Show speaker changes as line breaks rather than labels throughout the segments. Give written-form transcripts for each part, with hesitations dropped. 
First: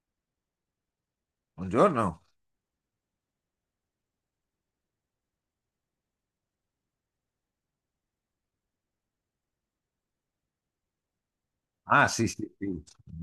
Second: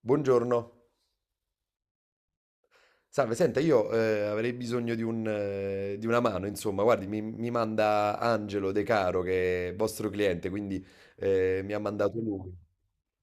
Buongiorno.
Buongiorno.
Salve, senta, io avrei bisogno di un, di una mano, insomma, guardi, mi manda Angelo De Caro, che è vostro cliente, quindi mi ha
Ah,
mandato
sì, sì,
lui.
sì.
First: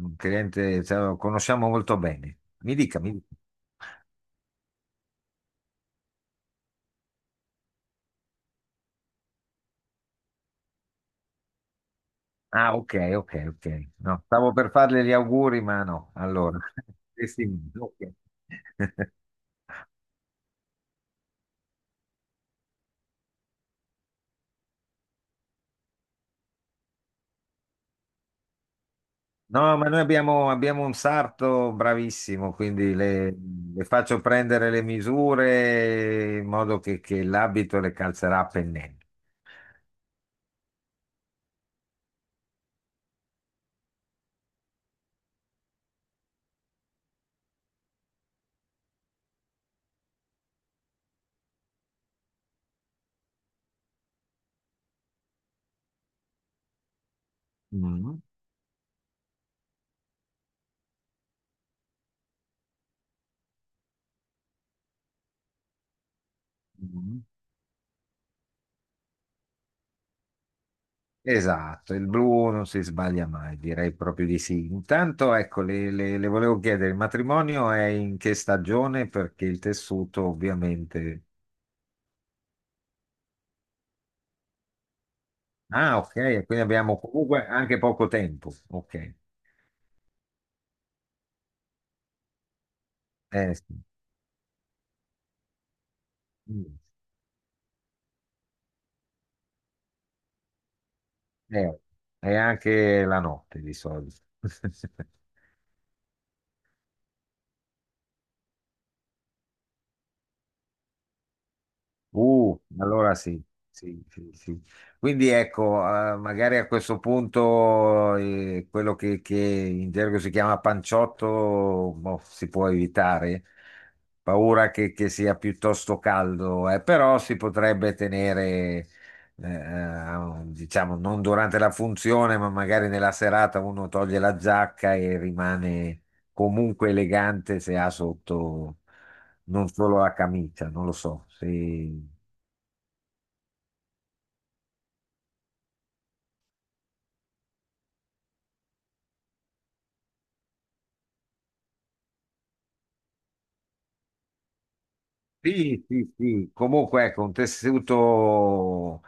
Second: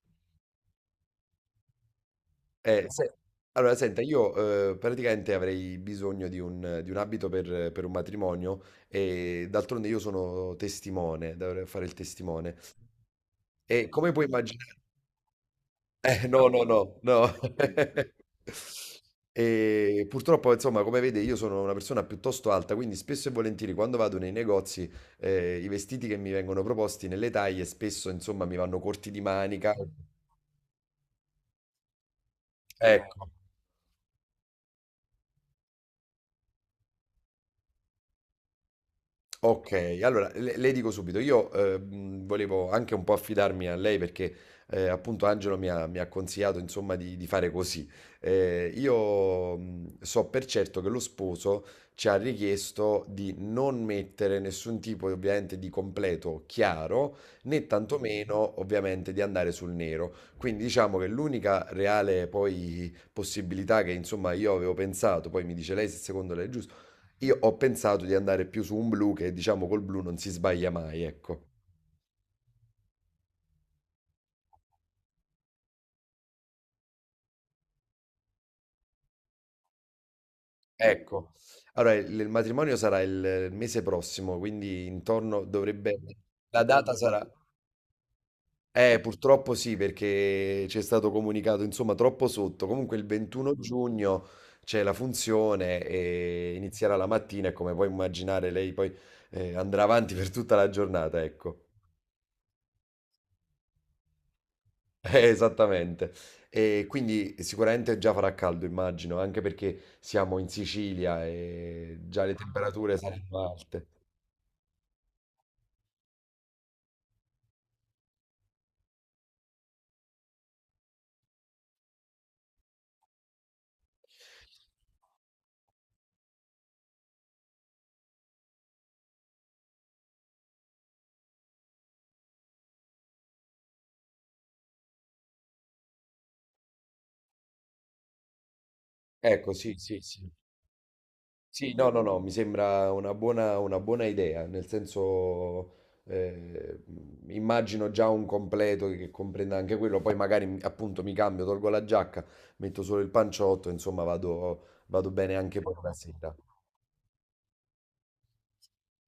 Un cliente, cioè, lo conosciamo molto bene. Mi
Eh,
dica, mi
se-
dica.
Allora, senta, io praticamente avrei bisogno di un abito per un matrimonio e d'altronde io sono testimone, dovrei fare il testimone.
Ah, ok, ok, ok.
E come
No,
puoi
stavo per
immaginare...
farle gli auguri, ma no.
No,
Allora,
no, no,
eh
no.
sì, ok.
E purtroppo, insomma, come vede, io sono una persona piuttosto alta, quindi spesso e volentieri quando vado nei negozi, i vestiti che mi vengono proposti nelle taglie spesso, insomma, mi vanno corti di manica.
No, ma noi abbiamo un sarto bravissimo, quindi
Ecco.
le faccio prendere le misure in modo che l'abito le calzerà a pennello.
Ok, allora le dico subito, io volevo anche un po' affidarmi a lei perché appunto Angelo mi ha consigliato insomma di fare così. Io so per certo che lo sposo ci ha richiesto di non mettere nessun tipo ovviamente di completo chiaro né
Mm.
tantomeno ovviamente di andare sul nero. Quindi diciamo che l'unica reale poi possibilità che insomma io avevo pensato, poi mi dice lei se secondo lei è giusto,
Mm.
io ho pensato di andare più su un blu, che diciamo col blu non si sbaglia mai, ecco.
Esatto, il blu non si sbaglia mai, direi proprio di sì. Intanto, ecco, le volevo chiedere, il matrimonio è in che stagione? Perché il tessuto ovviamente...
Ecco. Allora il matrimonio sarà il mese prossimo, quindi intorno dovrebbe
Ah, ok, quindi
la data
abbiamo
sarà,
comunque anche poco tempo. Ok.
purtroppo sì, perché c'è stato comunicato insomma troppo sotto. Comunque il 21
Sì.
giugno c'è la funzione e
Mm.
inizierà la mattina e come puoi immaginare lei poi andrà avanti per tutta la giornata, ecco.
Eh, è anche la notte di solito.
Esattamente. E quindi sicuramente già farà caldo, immagino, anche perché siamo in Sicilia e già le temperature
Allora sì,
saranno alte.
sì, sì, sì. Quindi ecco, magari a questo punto quello che in gergo si chiama panciotto, boh, si può evitare. Paura che sia piuttosto caldo, però si potrebbe tenere, diciamo, non durante la funzione, ma magari nella serata uno toglie la giacca e rimane comunque elegante se ha sotto
Ecco,
non
sì,
solo
sì,
la
sì.
camicia, non lo so.
Sì, no, no,
Sì,
no, mi sembra una buona idea, nel senso, eh, immagino già un completo che comprenda anche quello, poi magari appunto mi cambio, tolgo la giacca, metto solo il panciotto, insomma vado, vado bene anche per
sì,
la
sì.
sera.
Sì. Comunque, ecco, un tessuto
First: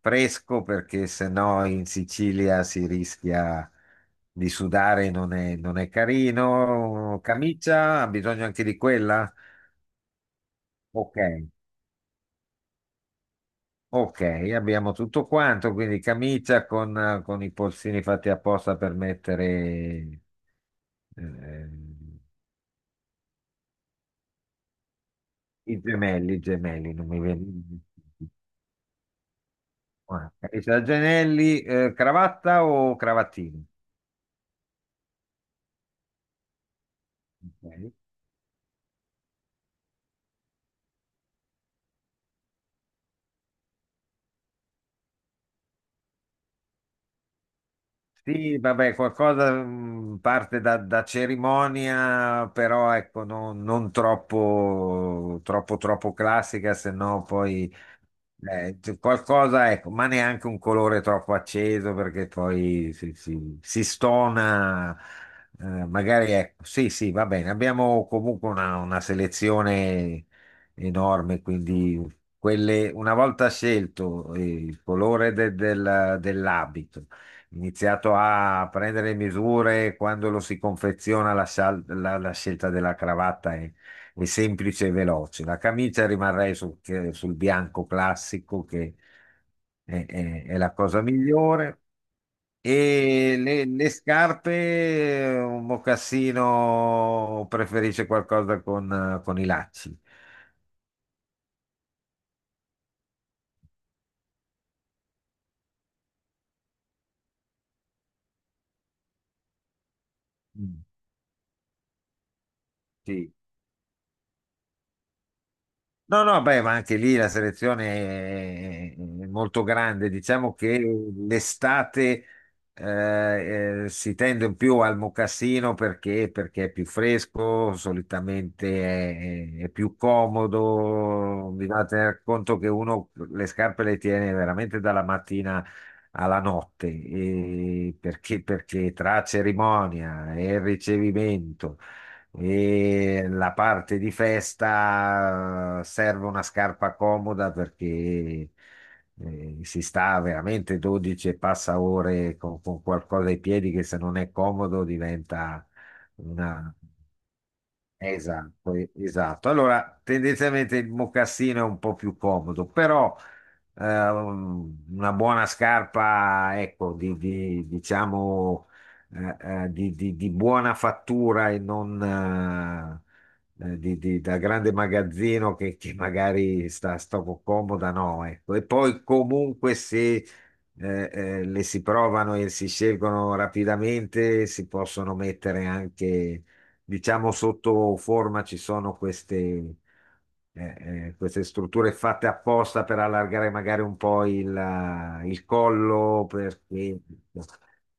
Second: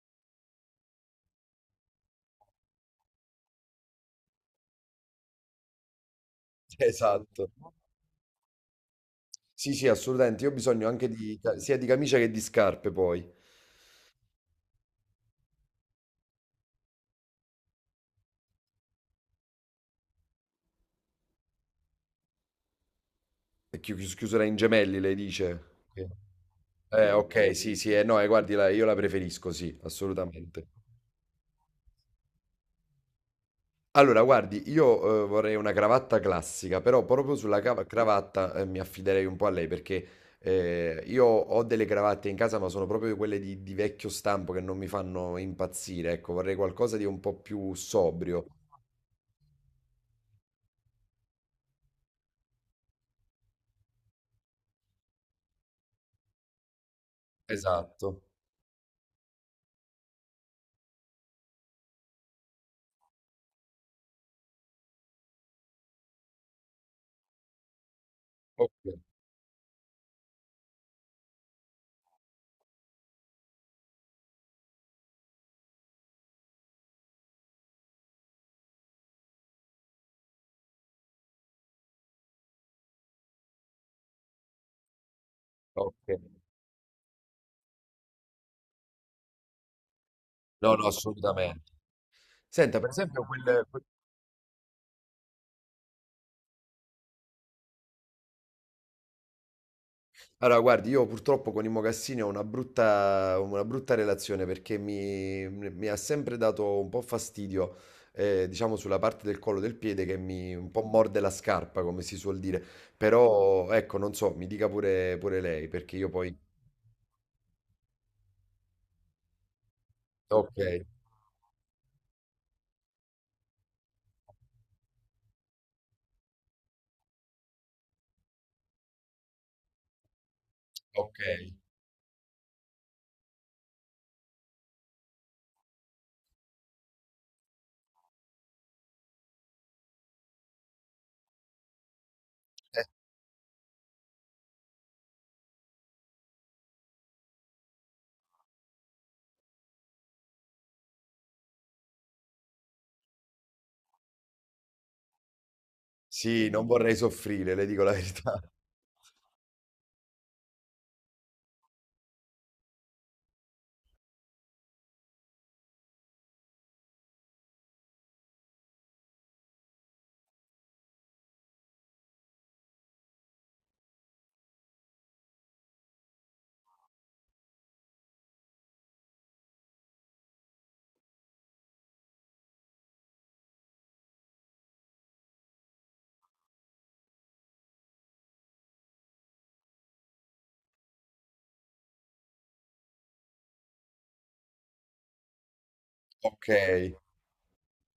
fresco perché sennò in Sicilia si rischia di sudare, non è, non è carino.
Esatto.
Camicia, ha bisogno anche di quella?
Sì, sì, assolutamente. Io ho bisogno anche
Ok,
di, sia di camicia che di scarpe poi.
ok, abbiamo tutto quanto, quindi camicia con i polsini fatti apposta per mettere eh,
Chiusura in gemelli, lei dice. Sì.
i gemelli, non mi viene.
Ok, sì, sì, no, guardi, io la preferisco, sì,
Guarda,
assolutamente.
camicia da Gianelli, cravatta o cravattini?
Allora, guardi, io vorrei una cravatta classica, però proprio sulla
Ok.
cravatta, mi affiderei un po' a lei perché io ho delle cravatte in casa, ma sono proprio quelle di vecchio stampo che non mi fanno impazzire. Ecco, vorrei qualcosa di un po' più sobrio.
Sì, vabbè, qualcosa parte da, da cerimonia, però ecco, non, non troppo, troppo, troppo classica, se no poi
Esatto.
c- qualcosa, ecco, ma neanche un colore troppo acceso perché poi si- si stona, magari ecco, sì, sì, va bene, abbiamo comunque
Ok,
una selezione enorme, quindi quelle, una volta scelto il colore de- del- dell'abito iniziato a prendere le misure quando lo si confeziona la, sal- la- la scelta della cravatta è semplice e veloce. La camicia
ok.
rimarrei sul, che- sul bianco classico che è la
No, no,
cosa
assolutamente.
migliore.
Senta, per esempio,
E le scarpe, un mocassino preferisce qualcosa con i lacci.
Allora, guardi, io purtroppo con i mocassini ho una brutta relazione perché mi ha sempre dato un po' fastidio, diciamo, sulla parte del collo del piede che mi un po'
Mm.
morde la scarpa, come si suol dire.
Sì,
Però, ecco, non so, mi dica pure, pure lei, perché io
no,
poi...
no, beh, ma anche lì la selezione è molto grande. Diciamo
Ok,
che l'estate si tende più al mocassino perché, perché è più fresco, solitamente è più
ok.
comodo. Bisogna tener conto che uno le scarpe le tiene veramente dalla mattina alla notte, e perché, perché tra cerimonia e ricevimento e la parte di festa serve una scarpa comoda perché si sta veramente 12 e passa ore con qualcosa ai piedi che se non è comodo diventa
Sì, non
una,
vorrei soffrire, le dico la verità.
esatto, e- esatto. Allora, tendenzialmente il mocassino è un po' più comodo, però una buona scarpa, ecco, di- diciamo, eh, di buona fattura e non di- di- da grande magazzino che magari sta, sta un po' comoda, no, ecco. E poi comunque se le si provano e si scelgono rapidamente, si possono mettere anche diciamo sotto forma ci sono queste, queste strutture fatte apposta per allargare magari un po' il collo,
Ok,
perché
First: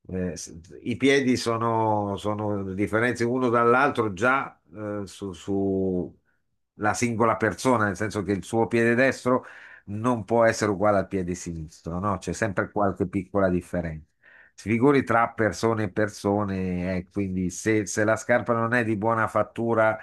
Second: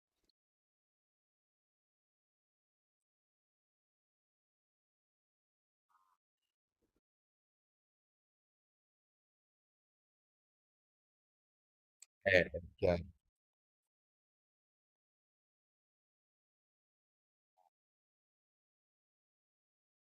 s- i piedi sono, sono differenze uno dall'altro già su, su la singola persona, nel senso che il suo piede destro non può essere uguale al piede sinistro, no? C'è sempre
chiaro.
qualche piccola differenza. Si figuri tra persone e persone, quindi se, se la scarpa non è di buona fattura,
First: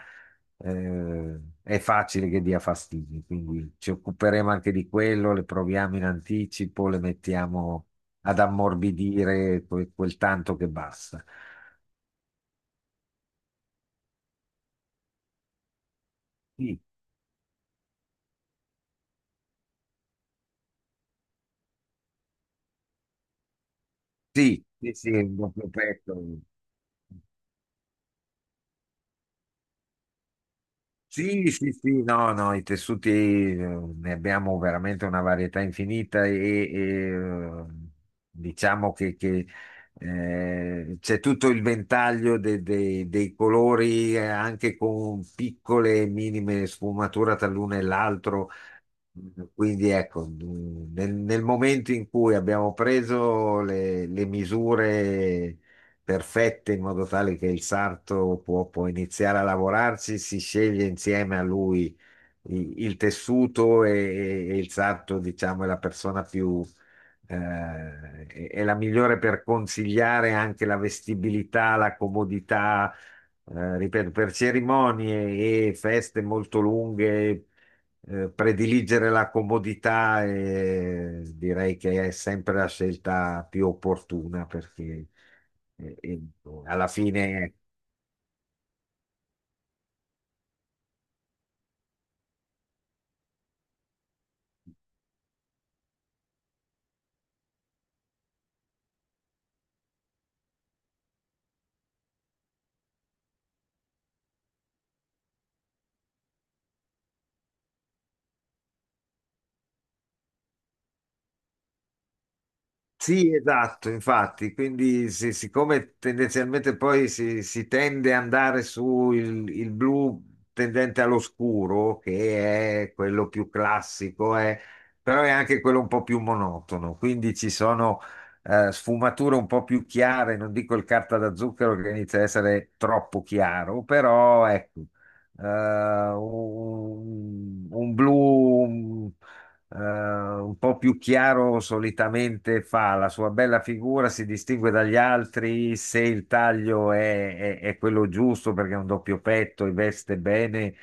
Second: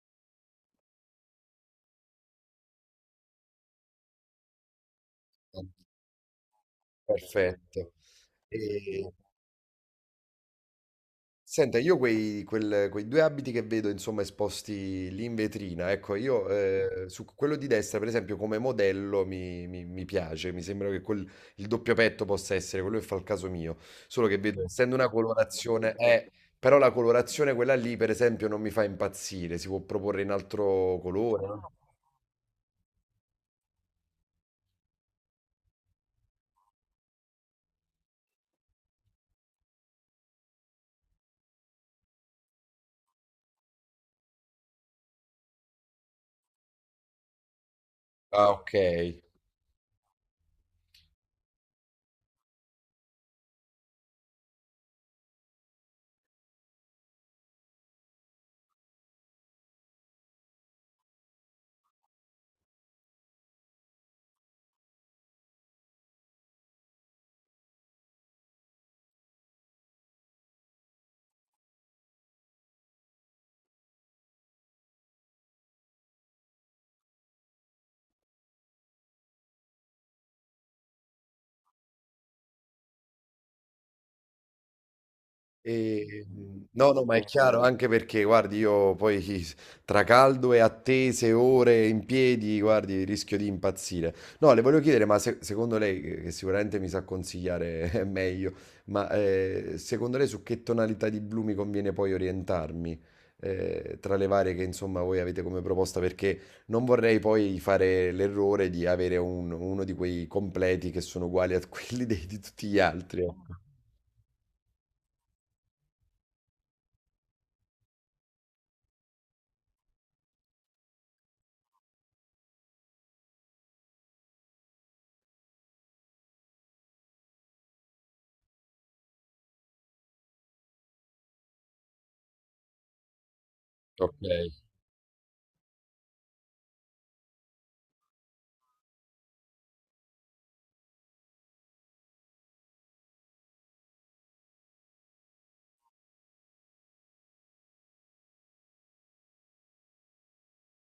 è facile che dia fastidi. Quindi ci occuperemo anche di quello, le proviamo in anticipo, le mettiamo
Perfetto.
ad
E-
ammorbidire que- quel, tanto che basta.
Senta, io quei due abiti che vedo, insomma, esposti lì in vetrina, ecco, io
Sì,
su quello di destra, per esempio, come modello mi piace, mi sembra che il doppio petto possa essere quello che fa il caso mio, solo che vedo,
sì, sì,
essendo
sì,
una
il doppio
colorazione,
petto.
però la colorazione quella lì, per esempio, non mi fa impazzire, si può proporre in altro colore,
Sì,
no?
sì, sì, no, no, i tessuti ne abbiamo veramente una varietà infinita e, eh, diciamo che c'è tutto il ventaglio de- de- dei colori anche con piccole e minime sfumature tra l'uno e l'altro
Ah, ok.
quindi ecco, nel, nel momento in cui abbiamo preso le misure perfette in modo tale che il sarto può, può iniziare a lavorarci, si sceglie insieme a lui i- il, tessuto e il sarto, diciamo, è la persona più, eh, è la migliore per consigliare anche la vestibilità, la comodità. Ripeto, per cerimonie e feste molto lunghe prediligere la comodità direi che è sempre la scelta più opportuna perché eh, eh,
E,
alla
no, no, ma è
fine
chiaro, anche perché guardi io poi tra caldo e attese, ore in piedi, guardi rischio di impazzire. No, le volevo chiedere, ma se secondo lei, che sicuramente mi sa consigliare meglio, ma, secondo lei su che tonalità di blu mi conviene poi orientarmi, tra le varie che insomma voi avete come proposta? Perché non vorrei poi fare l'errore di avere un uno di quei completi che sono uguali a quelli dei di tutti gli altri,
sì,
ecco.
esatto, infatti, quindi sì, siccome tendenzialmente poi si tende ad andare su il blu tendente all'oscuro, che è quello più classico, è- però è anche quello un po' più monotono, quindi ci sono sfumature un po' più chiare, non dico il carta da zucchero che inizia a essere troppo chiaro, però
Okay.
ecco, eh, un blu un po' più chiaro solitamente fa, la sua bella figura si distingue dagli altri se il taglio è quello giusto perché è un doppio petto e veste bene,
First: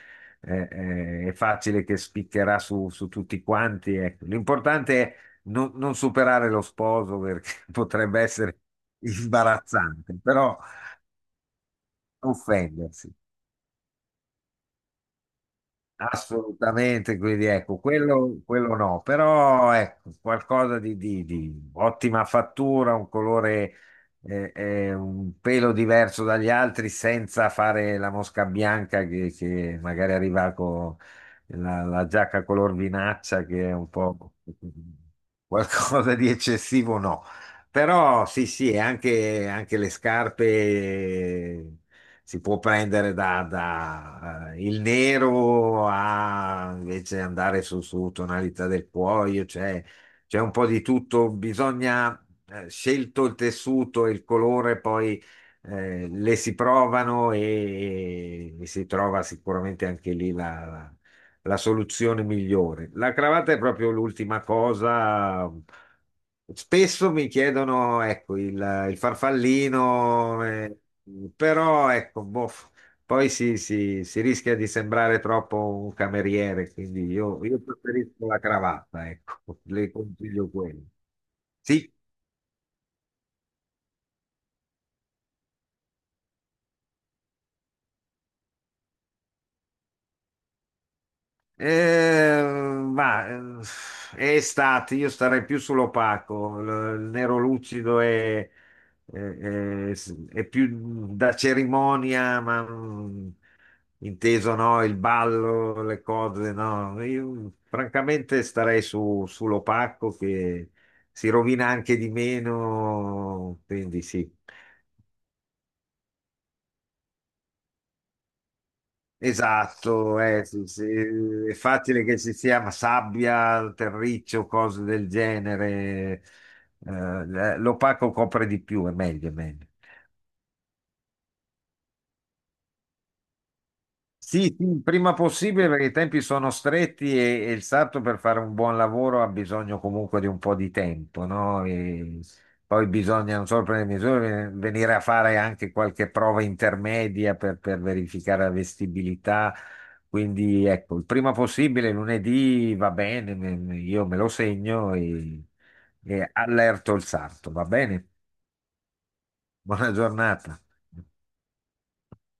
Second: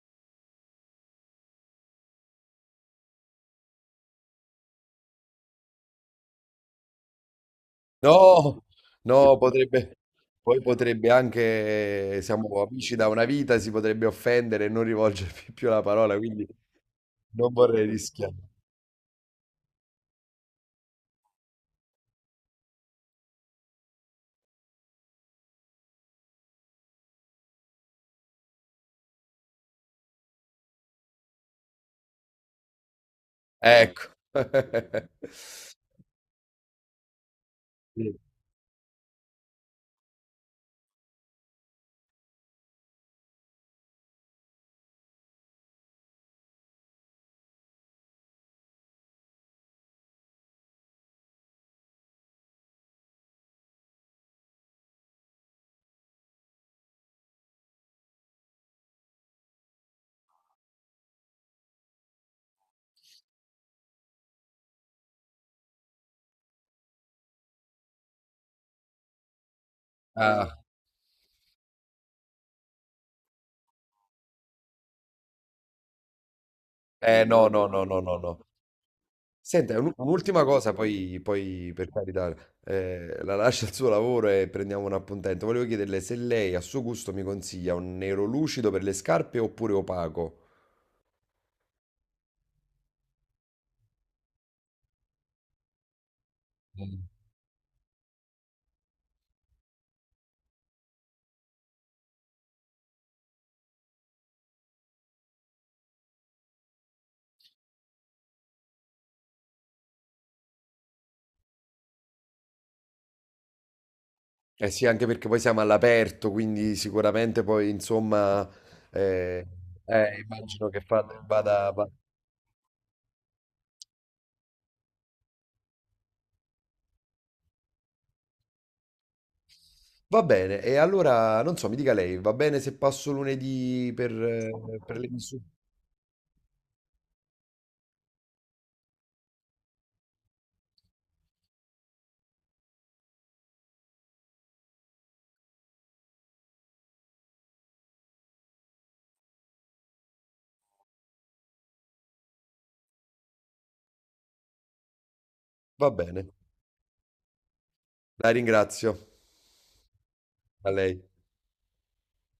è facile che spiccherà su, su tutti quanti. Ecco. L'importante è non, non superare lo sposo perché potrebbe essere
No, no, potrebbe,
imbarazzante, però
poi potrebbe anche, siamo amici da
offendersi.
una vita, si potrebbe offendere e non rivolgermi più la parola, quindi
Assolutamente, quindi
non
ecco,
vorrei rischiare.
quello no, però ecco, qualcosa di ottima fattura, un colore un pelo diverso dagli altri senza fare la mosca bianca che magari arriva con la, la giacca color vinaccia che è un
Ecco.
po' qualcosa di eccessivo, no.
Sì.
Però sì, sì, e anche, anche le scarpe si può prendere da, da, il nero a invece andare su, su tonalità del cuoio, cioè c'è un po' di tutto, bisogna scelto il tessuto e il colore, poi le si provano e si trova sicuramente anche lì la, la- la soluzione migliore. La cravatta è proprio l'ultima cosa. Spesso mi chiedono, ecco, il farfallino,
Ah,
però ecco, boh, poi si- si rischia di sembrare troppo un cameriere, quindi
no,
io
no, no, no, no,
preferisco la
no.
cravatta, ecco,
Senta,
le
un'ultima
consiglio
cosa,
quello.
poi, poi, per
Sì,
carità, la lascio al suo lavoro e prendiamo un appuntamento. Volevo chiederle se lei a suo gusto mi consiglia un nero lucido per le scarpe oppure opaco.
Eh, ma è estate, io starei più sull'opaco, il nero lucido è- è- è più da cerimonia, ma mm, inteso no, il ballo, le cose, no. Io francamente starei su, sull'opaco che si rovina anche di meno, quindi sì.
Eh sì, anche perché poi siamo all'aperto, quindi sicuramente poi insomma eh,
Esatto, sì,
immagino che
sì, è
va,
facile che ci sia sabbia, terriccio, cose del genere. L'opaco copre di più, è meglio, è meglio.
va bene. E allora non so, mi dica lei, va bene se passo lunedì
Sì, sì, il
per le
prima
misure?
possibile perché i tempi sono stretti e il sarto per fare un buon lavoro ha bisogno comunque di un po' di tempo, no? E poi bisogna, non solo prendere misure, venire a fare anche qualche prova intermedia per verificare la vestibilità. Quindi ecco, il prima possibile lunedì va bene, me- me- io me lo segno
Va bene,
e allerto il sarto, va bene?
la ringrazio.
Buona giornata.
A lei.